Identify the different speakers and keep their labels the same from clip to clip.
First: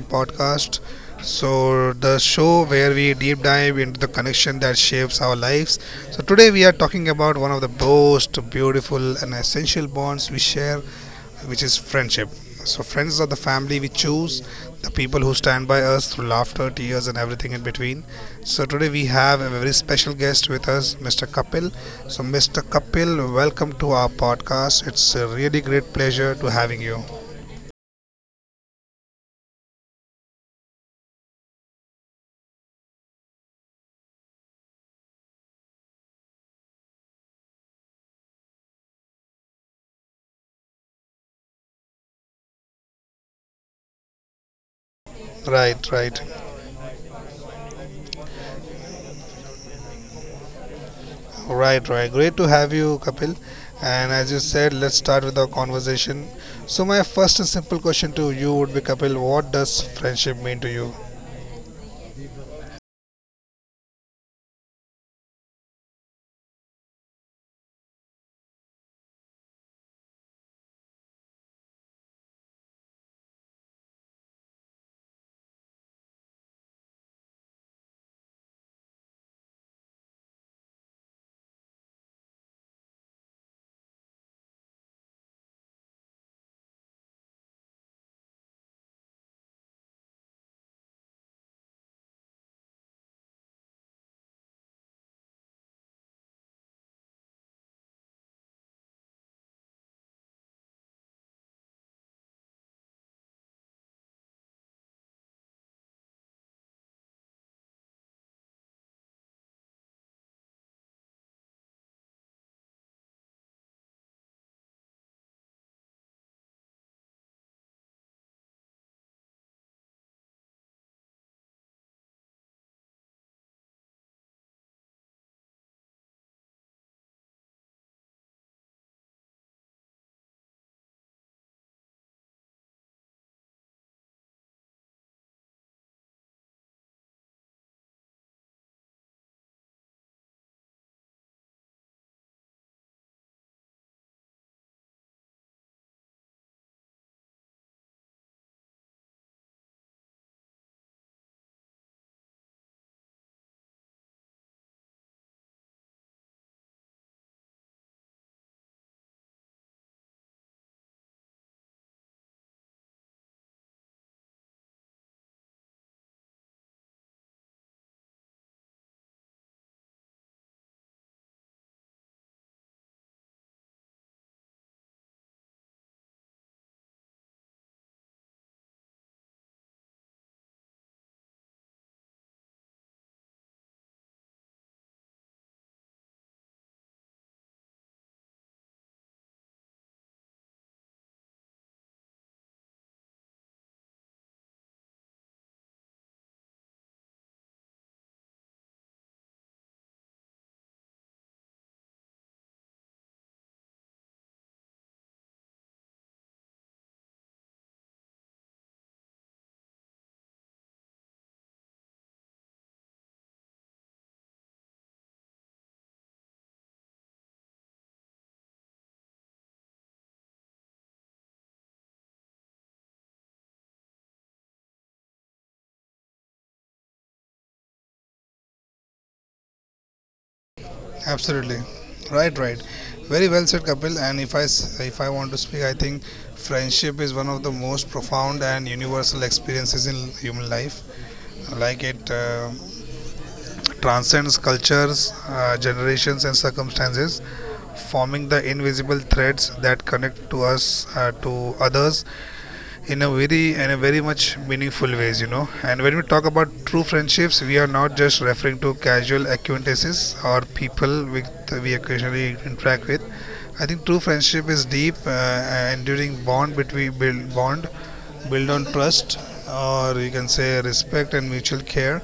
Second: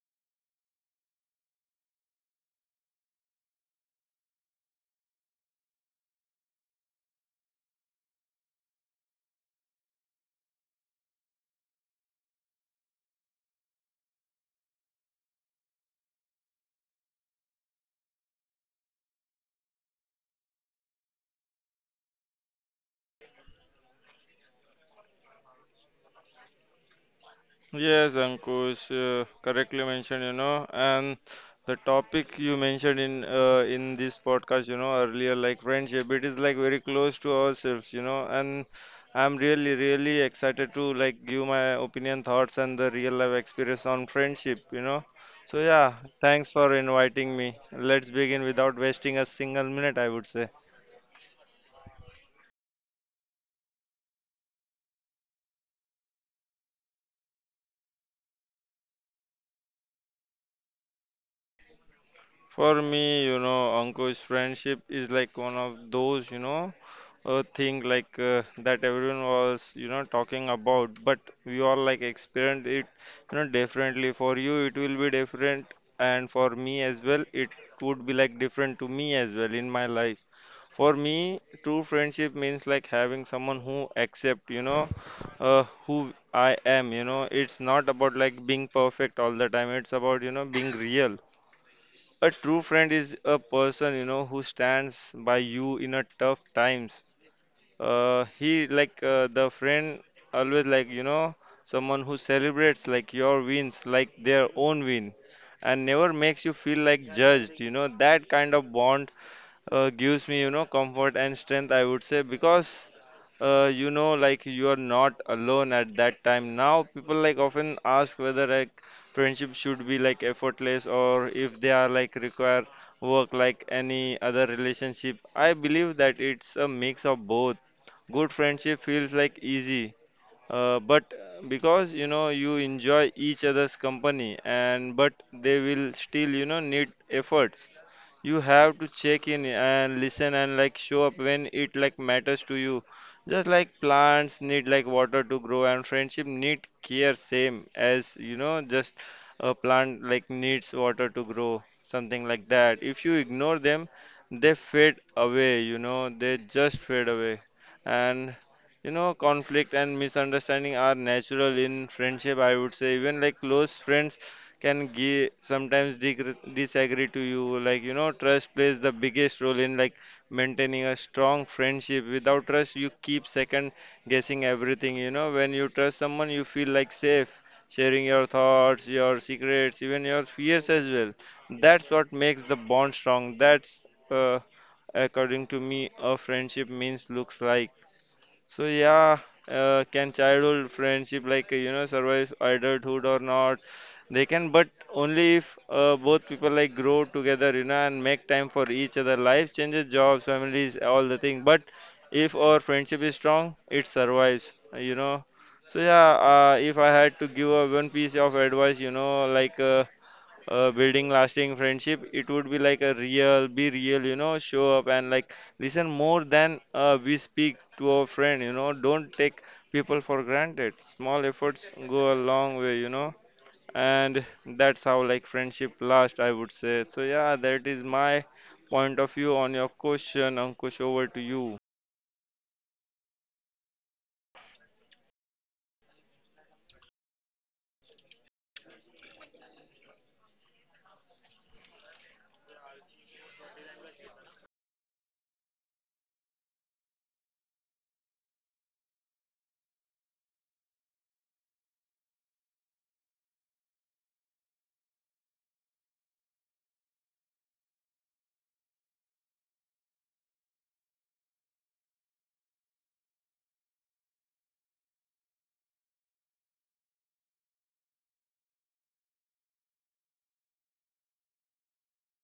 Speaker 1: podcast. So, the show where we deep dive into the connection that shapes our lives. So, today we are talking about one of the most beautiful and essential bonds we share, which is friendship. So, friends are the family we choose, the people who stand by us through laughter, tears, and everything in between. So, today we have a very special guest with us, Mr. Kapil. So, Mr. Kapil, welcome to our podcast. It's a really great pleasure to having you.
Speaker 2: Yes, Ankush, correctly mentioned, and the topic you mentioned in this podcast, earlier, like friendship, it is like very close to ourselves, and I'm really, really excited to like give my opinion, thoughts, and the real life experience on friendship. So
Speaker 1: Right,
Speaker 2: yeah,
Speaker 1: right,
Speaker 2: thanks for inviting me. Let's begin without wasting a single minute, I would say.
Speaker 1: right, right. Great to have you, Kapil. And as you said, let's start with our conversation. So, my first and simple question to you would be, Kapil, what does friendship mean to you?
Speaker 2: For me, Ankush, friendship is like one of those, a thing like that everyone was, talking about, but we all like experienced it, differently. For you, it will be different, and for me as well, it would be like different to me as well in my life. For me, true friendship means like having someone who accept, who I am. It's not about like being perfect all the time. It's about, being real. A true friend is a person, who stands by you in a tough times. He like the friend always like, someone who celebrates like your wins, like their own win, and never makes you feel like judged. That kind of bond gives me, comfort and strength, I would say, because like you are not alone at that time. Now people like often ask whether like friendship should be like effortless or if they are like require work like any other relationship. I believe that it's a mix of both. Good friendship feels like easy, but because you enjoy each other's company, and but they will still need efforts. You have to check in and listen and like show up when it like matters to you. Just like plants need like water to grow and friendship need care, same as just a plant like needs water to grow, something like that. If you ignore them, they fade away, they just fade away. And conflict and misunderstanding are natural in friendship, I would say. Even like close friends can give sometimes disagree to you, like, trust plays the biggest role in like maintaining a strong friendship. Without trust, you keep second guessing everything. When you trust someone, you feel like safe sharing your thoughts, your secrets, even your fears as well. That's what makes the bond strong. That's uh, according to me a friendship means looks like. So yeah, can childhood friendship like survive adulthood or not? They can, but only if both people like grow together, and make time for each other. Life changes, jobs, families, all the thing. But if our friendship is strong, it survives. So yeah, if I had to give a one piece of advice, like building lasting friendship, it would be like a real be real, show up and like listen more than we speak to our friend, don't take people for granted, small efforts go a long way, and that's how like friendship lasts, I would say. So yeah, that is my point of view on your question, Ankush. Over to you.
Speaker 1: Absolutely, right, right. Very well said, Kapil. And if I want to speak, I think friendship is one of the most profound and universal experiences in human life. Like it transcends cultures, generations, and circumstances, forming the invisible threads that connect to us, to others in a very and a very much meaningful ways. You know, and when we talk about true friendships, we are not just referring to casual acquaintances or people with we occasionally interact with. I think true friendship is deep, enduring bond, build on trust, or you can say respect and mutual care,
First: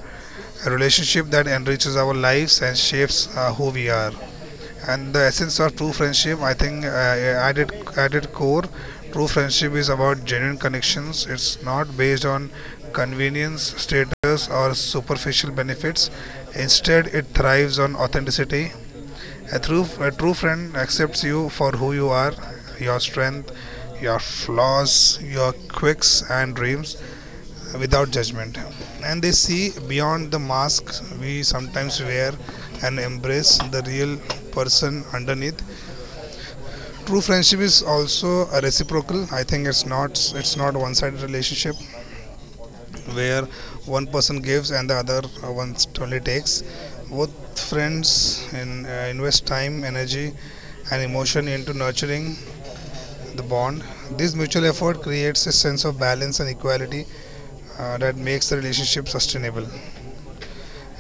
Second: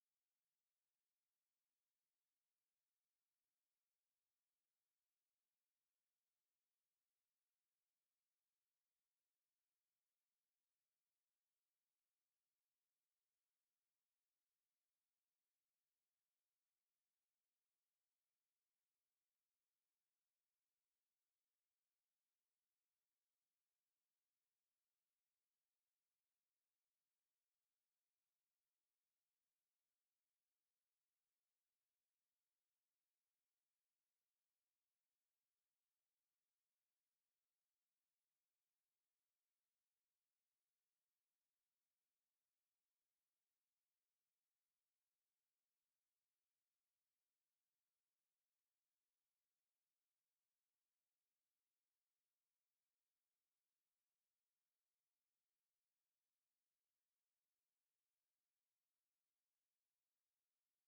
Speaker 1: a relationship that enriches our lives and shapes who we are. And the essence of true friendship, I think, core: true friendship is about genuine connections. It's not based on convenience, status, or superficial benefits. Instead, it thrives on authenticity. A true friend accepts you for who you are, your strength, your flaws, your quirks and dreams, without judgment. And they see beyond the mask we sometimes wear and embrace the real person underneath. True friendship is also a reciprocal. I think it's not one-sided relationship where one person gives and the other one only takes. Both friends invest time, energy, and emotion into nurturing the bond. This mutual effort creates a sense of balance and equality that makes the relationship sustainable.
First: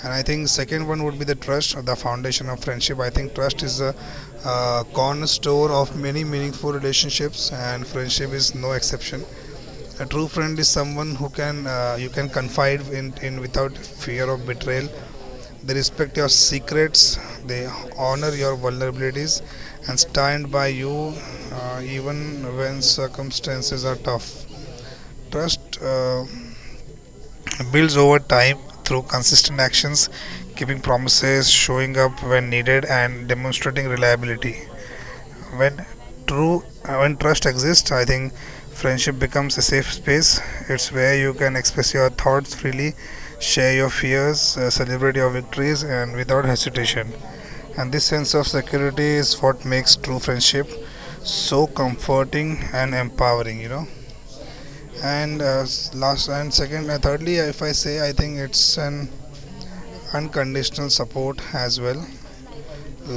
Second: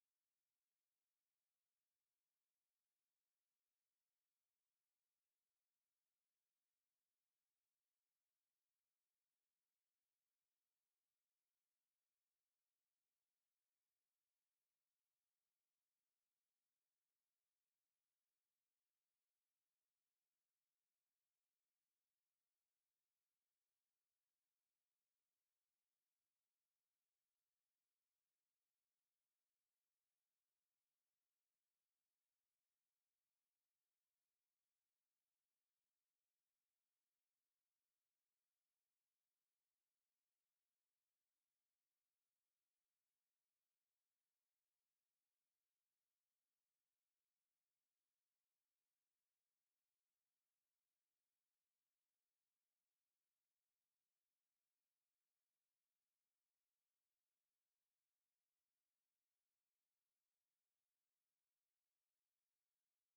Speaker 1: And I think second one would be the trust, or the foundation of friendship. I think trust is a cornerstone of many meaningful relationships, and friendship is no exception. A true friend is someone who can you can confide in without fear of betrayal. They respect your secrets, they honor your vulnerabilities, and stand by you even when circumstances are tough. Trust builds over time through consistent actions, keeping promises, showing up when needed, and demonstrating reliability. When when trust exists, I think friendship becomes a safe space. It's where you can express your thoughts freely, share your fears, celebrate your victories, and without hesitation. And this sense of security is what makes true friendship so comforting and empowering, you know. And thirdly, if I say, I think it's an unconditional support as well.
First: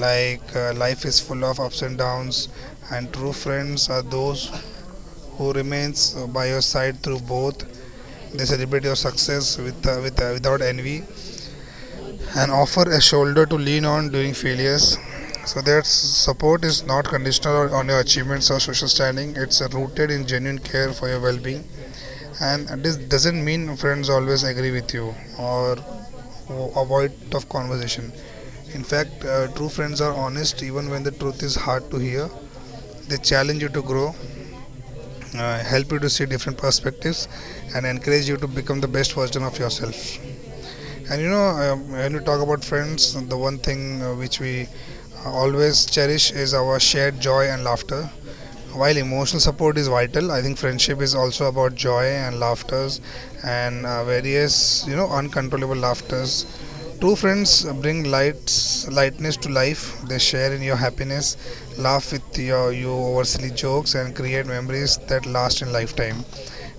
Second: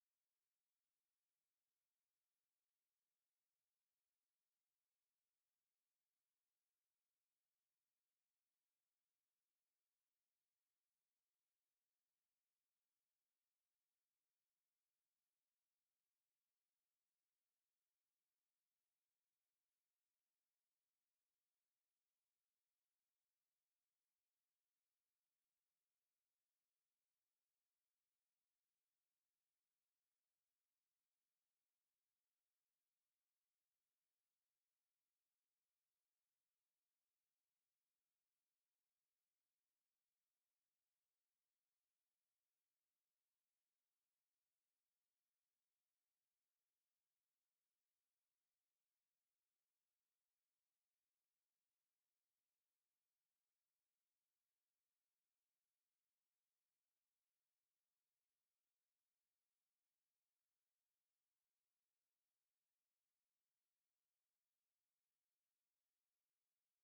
Speaker 1: Life is full of ups and downs, and true friends are those who remains by your side through both. They celebrate your success without envy and offer a shoulder to lean on during failures. So their support is not conditional on- your achievements or social standing. It's rooted in genuine care for your well-being, and this doesn't mean friends always agree with you or avoid tough conversation. In fact, true friends are honest even when the truth is hard to hear. They challenge you to grow, help you to see different perspectives and encourage you to become the best version of yourself. And you know, when we talk about friends, the one thing which we always cherish is our shared joy and laughter. While emotional support is vital, I think friendship is also about joy and laughters and various, you know, uncontrollable laughters. True friends bring lights lightness to life. They share in your happiness, laugh with your you over silly jokes, and create memories that last in lifetime.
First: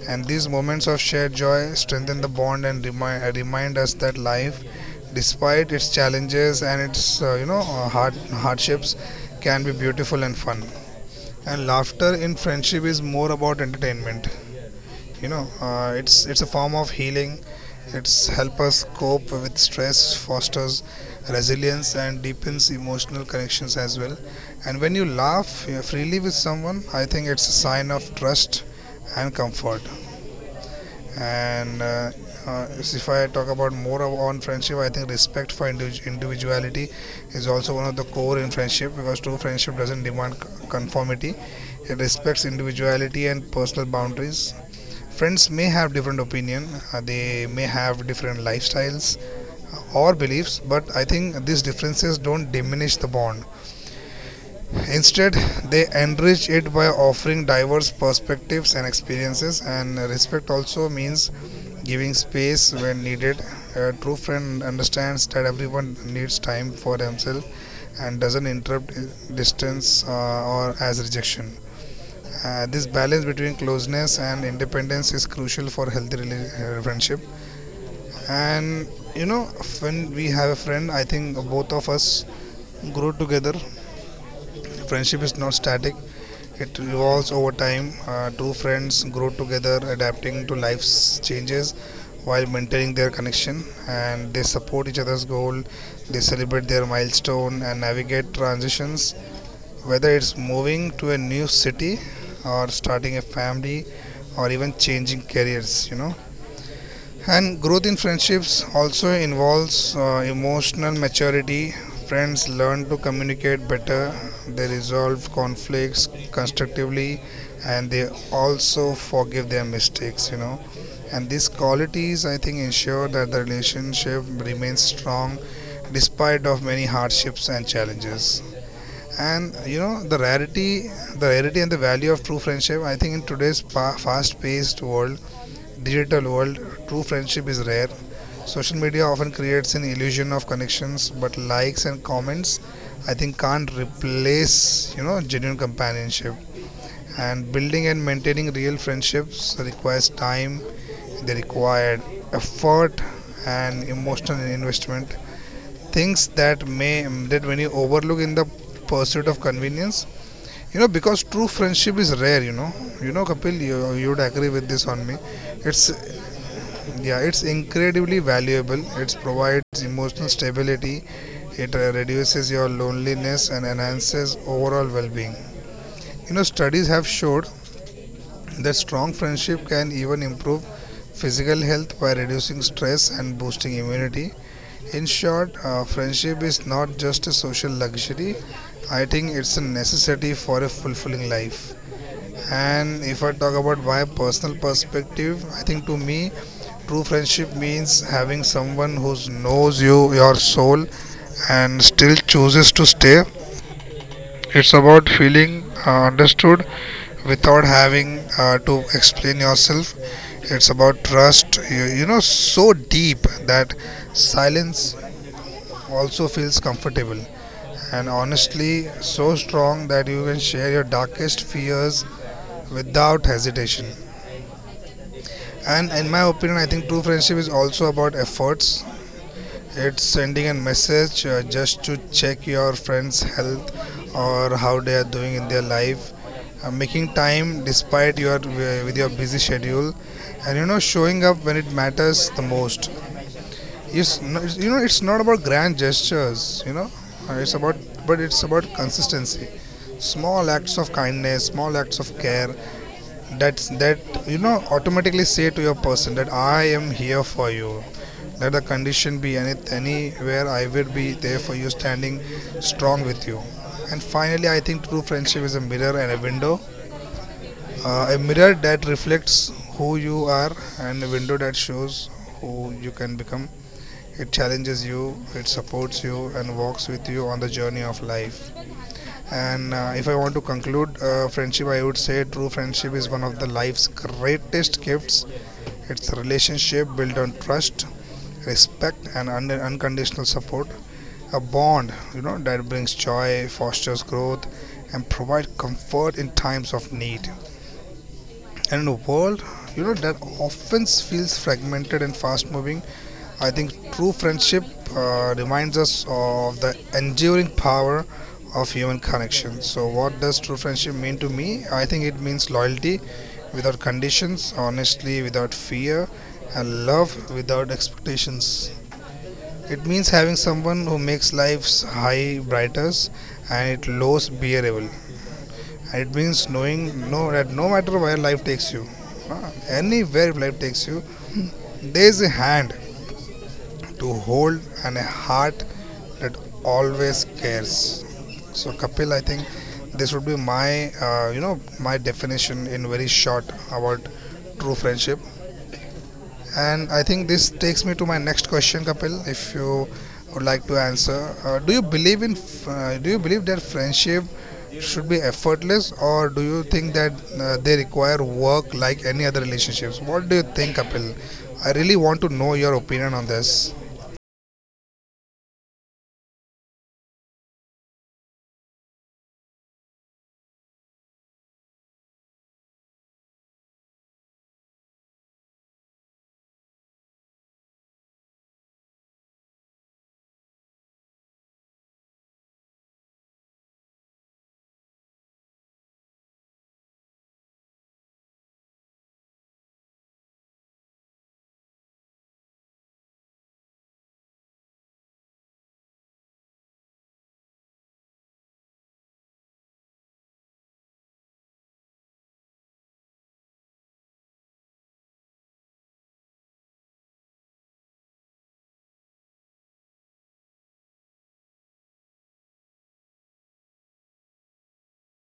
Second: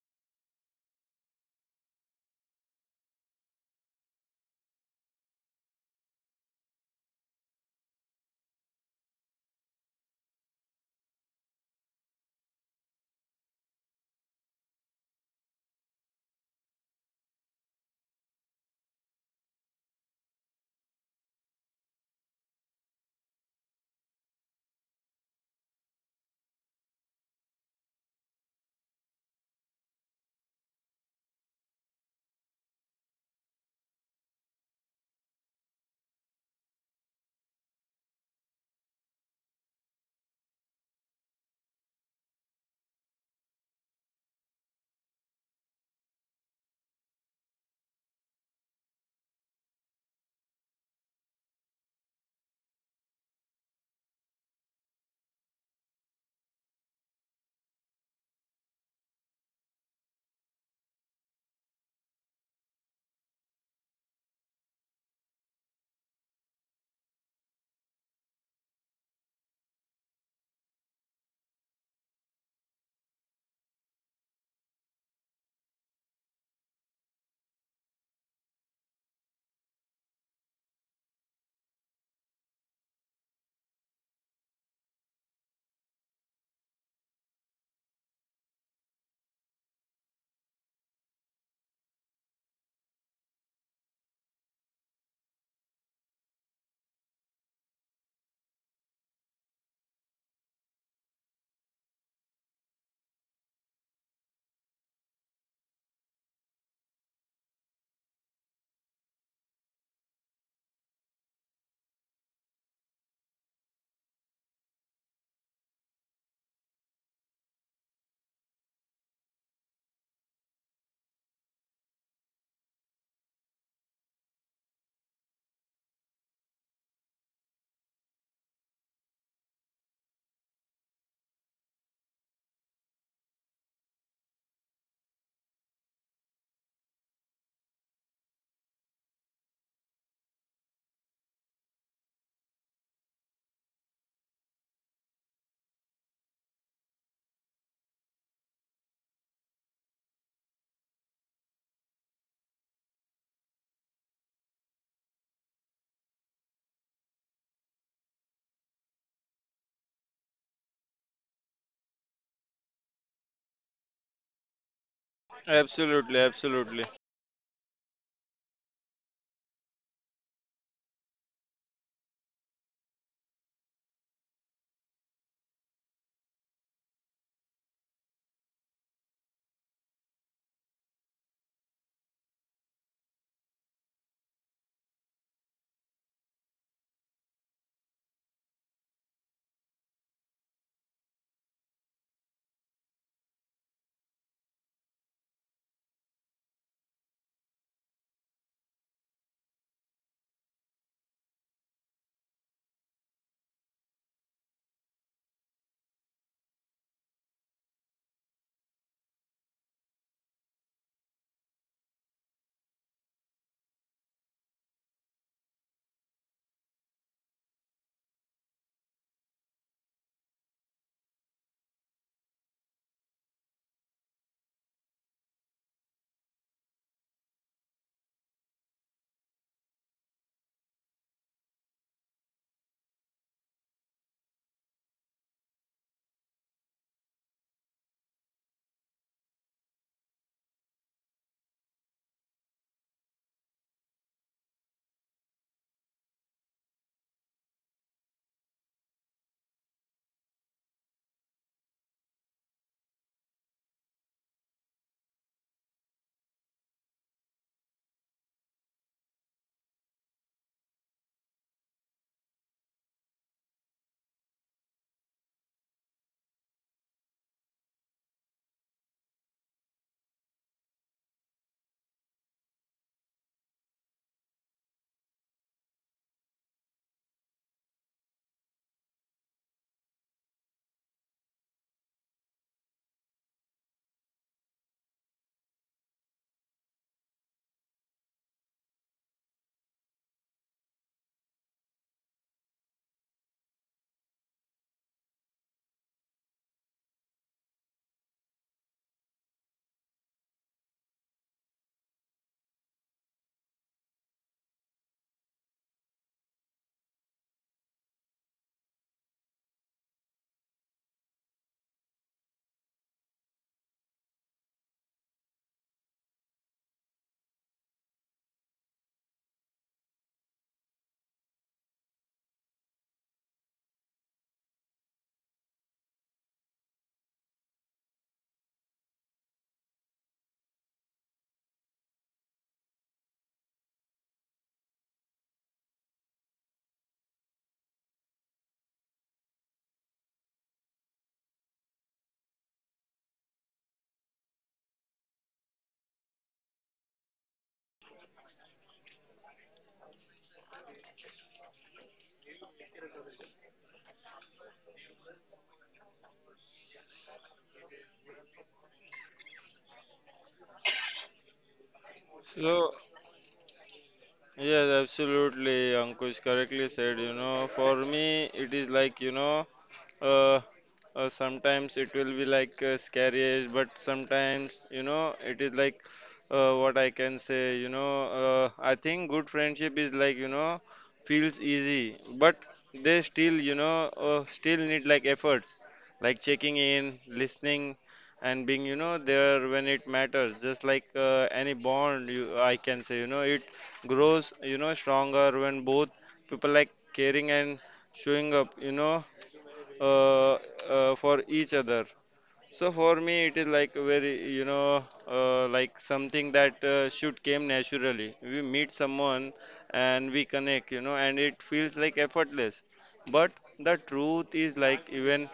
Speaker 1: And these moments of shared joy strengthen the bond and remind us that life, despite its challenges and its hardships, can be beautiful and fun. And laughter in friendship is more about entertainment. You know, it's a form of healing. It's help us cope with stress, fosters resilience, and deepens emotional connections as well. And when you laugh freely with someone, I think it's a sign of trust and comfort. And if I talk about more on friendship, I think respect for individuality is also one of the core in friendship, because true friendship doesn't demand conformity. It respects individuality and personal boundaries. Friends may have different opinion, they may have different lifestyles or beliefs, but I think these differences don't diminish the bond. Instead, they enrich it by offering diverse perspectives and experiences. And respect also means giving space when needed. A true friend understands that everyone needs time for themselves and doesn't interrupt distance or as rejection. This balance between closeness and independence is crucial for healthy friendship. And you know, when we have a friend, I think both of us grow together. Friendship is not static; it evolves over time. Two friends grow together, adapting to life's changes while maintaining their connection, and they support each other's goal. They celebrate their milestone and navigate transitions, whether it's moving to a new city, or starting a family, or even changing careers, you know. And growth in friendships also involves emotional maturity. Friends learn to communicate better, they resolve conflicts constructively, and they also forgive their mistakes, you know. And these qualities, I think, ensure that the relationship remains strong despite of many hardships and challenges. And you know, the rarity and the value of true friendship, I think, in today's fast-paced world, digital world, true friendship is rare. Social media often creates an illusion of connections, but likes and comments, I think, can't replace, you know, genuine companionship. And building and maintaining real friendships requires time, they required effort and emotional investment. Things that may that when you overlook in the pursuit of convenience, you know, because true friendship is rare. You know, Kapil, you'd agree with this on me. It's
Speaker 2: Absolutely, absolutely.
Speaker 1: yeah, it's incredibly valuable. It provides emotional stability. It reduces your loneliness and enhances overall well-being. You know, studies have showed that strong friendship can even improve physical health by reducing stress and boosting immunity. In short, friendship is not just a social luxury. I think it's a necessity for a fulfilling life. And if I talk about my personal perspective, I think to me, true friendship means having someone who knows you, your soul, and still chooses to stay. It's about feeling understood without having to explain yourself. It's about trust, you know, so deep that silence also feels comfortable, and honestly so strong that you can share your darkest fears without hesitation. And in my opinion, I think true friendship is also about efforts. It's sending a message just to check your friend's health or how they are doing in their life. Making time despite your with your busy schedule, and you know, showing up when it matters the most. It's no, you know, it's not about grand gestures, you know. It's about but it's about consistency, small acts of kindness, small acts of care. That's that you know automatically say to your person that I am here for you. Let the condition be anywhere, I will be there for you, standing strong with you. And finally, I think true friendship is a mirror and a window, a mirror that reflects who you are, and a window that shows who you can become. It challenges you, it supports you, and walks with you on the journey of life. And if I want to conclude friendship, I would say true friendship is one of the life's greatest gifts. It's a relationship built on trust, respect, and unconditional support. A bond, you know, that brings joy, fosters growth, and provides comfort in times of need. And in a world, you know, that often feels fragmented and fast moving, I think true friendship reminds us of the enduring power of human connection. So, what does true friendship mean to me? I think it means loyalty without conditions, honestly without fear, and love without expectations. It means having someone who makes life's high brighter and it lows bearable. And it means knowing that no matter where life takes you, anywhere life takes you, there is a hand to hold and a heart it always cares. So Kapil, I think this would be my you know, my definition in very short about true friendship. And I think this takes me to my next question, Kapil, if you would like to answer. uh, do you believe in do you believe that friendship should be effortless, or do you think that they require work like any other relationships? What do you think, Kapil? I really want to know your
Speaker 2: So,
Speaker 1: opinion on this.
Speaker 2: yes, absolutely, Ankush correctly said, for me, it is like, uh, sometimes it will be like scary, but sometimes it is like what I can say, I think good friendship is like feels easy, but they still you know still need like efforts, like checking in, listening, and being, there when it matters, just like any bond. You, I can say, it grows, stronger when both people like caring and showing up uh, for each other. So for me, it is like very, like something that should came naturally. We meet someone and we connect, and it feels like effortless. But the truth is like even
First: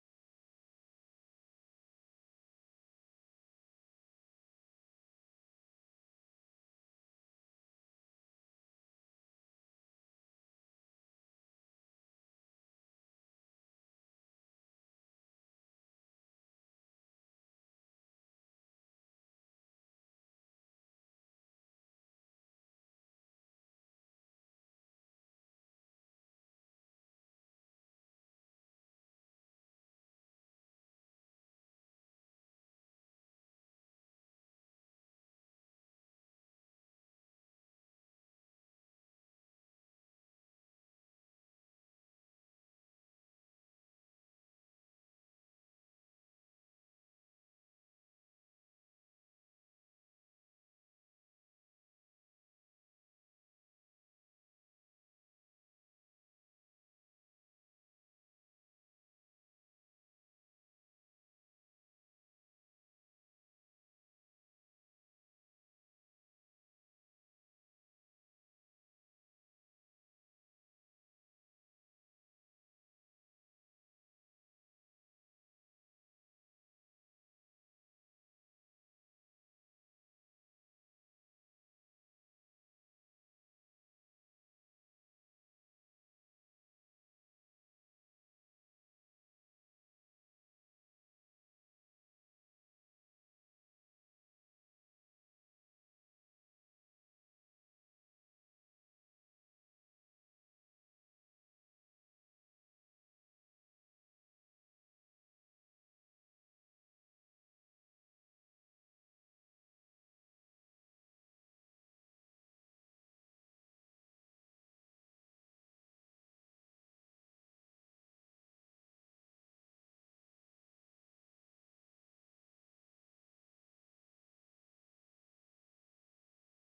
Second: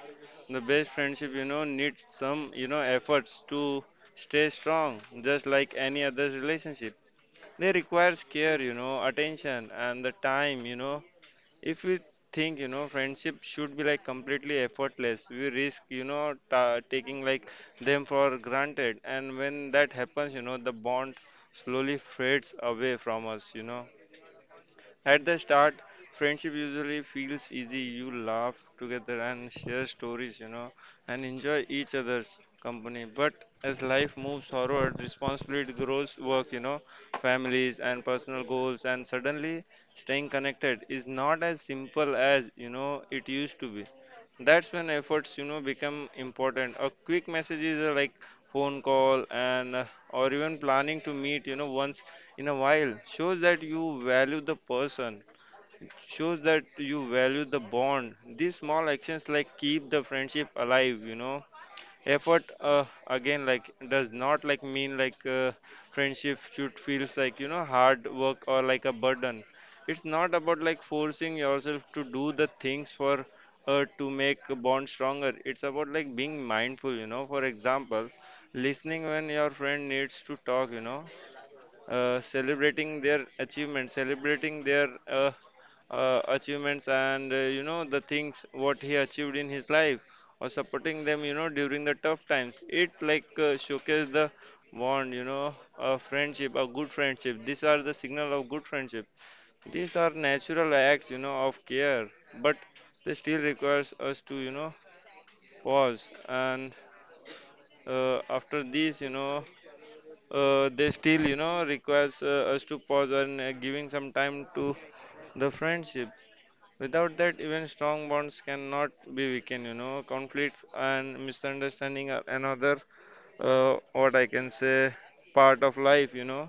Speaker 2: the best friendship, needs some, efforts to stay strong, just like any other relationship. They requires care, attention and the time, if we think friendship should be like completely effortless, we risk taking like them for granted. And when that happens, the bond slowly fades away from us. At the start, friendship usually feels easy. You laugh together and share stories, and enjoy each other's company. But as life moves forward, responsibility grows, work, families and personal goals, and suddenly staying connected is not as simple as, it used to be. That's when efforts, become important. A quick message is like phone call and or even planning to meet, once in a while, shows that you value the person, shows that you value the bond. These small actions like keep the friendship alive. Effort again like does not like mean like friendship should feels like hard work or like a burden. It's not about like forcing yourself to do the things for to make a bond stronger. It's about like being mindful. For example, listening when your friend needs to talk, celebrating their achievements and the things what he achieved in his life, or supporting them, during the tough times, it like showcase the bond. A friendship, a good friendship, these are the signal of good friendship, these are natural acts, of care. But they still requires us to, pause and after these, they still, requires us to pause and giving some time to the friendship. Without that, even strong bonds cannot be weakened. Conflicts and misunderstanding are another what I can say, part of life.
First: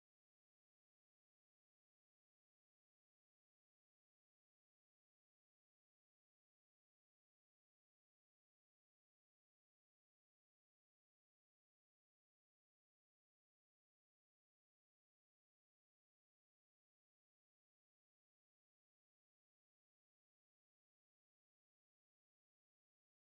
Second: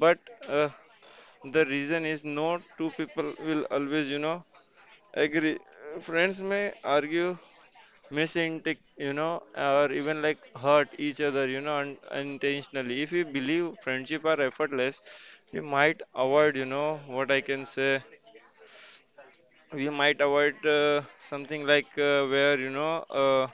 Speaker 2: But uh, the reason is no two people will always, agree. Friends may argue, misintake, or even like hurt each other, unintentionally. If we believe friendship are effortless, we might avoid, what I can say, we might avoid something like where you know uh,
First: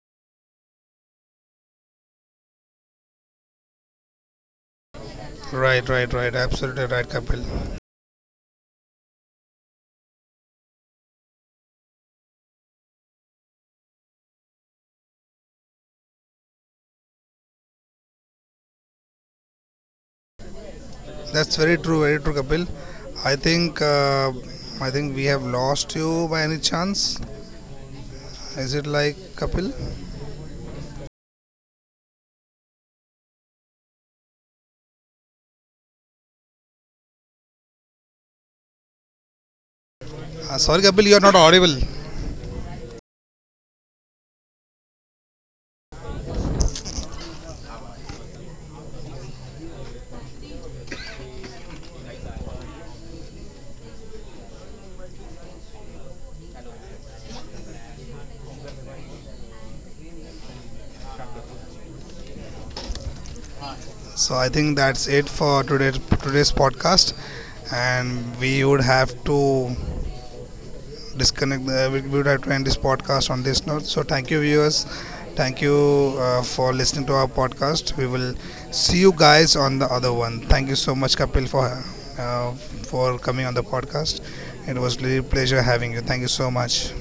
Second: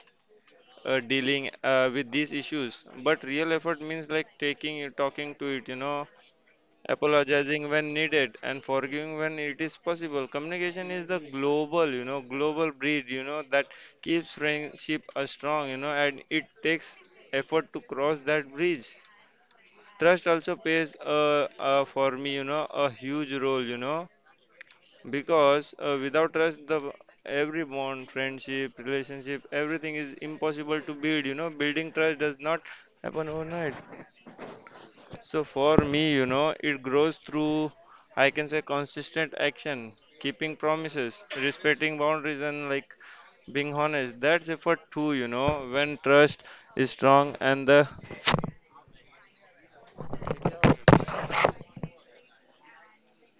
Speaker 2: uh, dealing with these issues. But real effort means like taking talking to it you
Speaker 1: Right,
Speaker 2: know
Speaker 1: right, right, absolutely right, Kapil.
Speaker 2: apologizing when needed and forgiving when it is possible. Communication is the global, global breed, that keeps friendship strong, and it takes effort to cross that bridge. Trust also plays
Speaker 1: That's
Speaker 2: for
Speaker 1: very true,
Speaker 2: me,
Speaker 1: Kapil.
Speaker 2: a huge
Speaker 1: I
Speaker 2: role you
Speaker 1: think
Speaker 2: know
Speaker 1: uh, I think we have
Speaker 2: because
Speaker 1: lost you
Speaker 2: without
Speaker 1: by any
Speaker 2: trust, the
Speaker 1: chance.
Speaker 2: every bond,
Speaker 1: Is
Speaker 2: friendship,
Speaker 1: it like
Speaker 2: relationship,
Speaker 1: Kapil?
Speaker 2: everything is impossible to build. Building trust does not happen overnight, so for me, it grows through, I can say, consistent action, keeping
Speaker 1: Sorry, Kapil, you are
Speaker 2: promises,
Speaker 1: not audible.
Speaker 2: respecting boundaries, and like being honest. That's effort too, when trust is strong and the
Speaker 1: So I think that's it for today's podcast, and we would have to disconnect. The, we would have to end this podcast on this note. So thank you, viewers. Thank you for listening to our podcast. We will see you guys on the other one. Thank you so much, Kapil, uh, for coming on the podcast. It was really a pleasure having you. Thank you so much.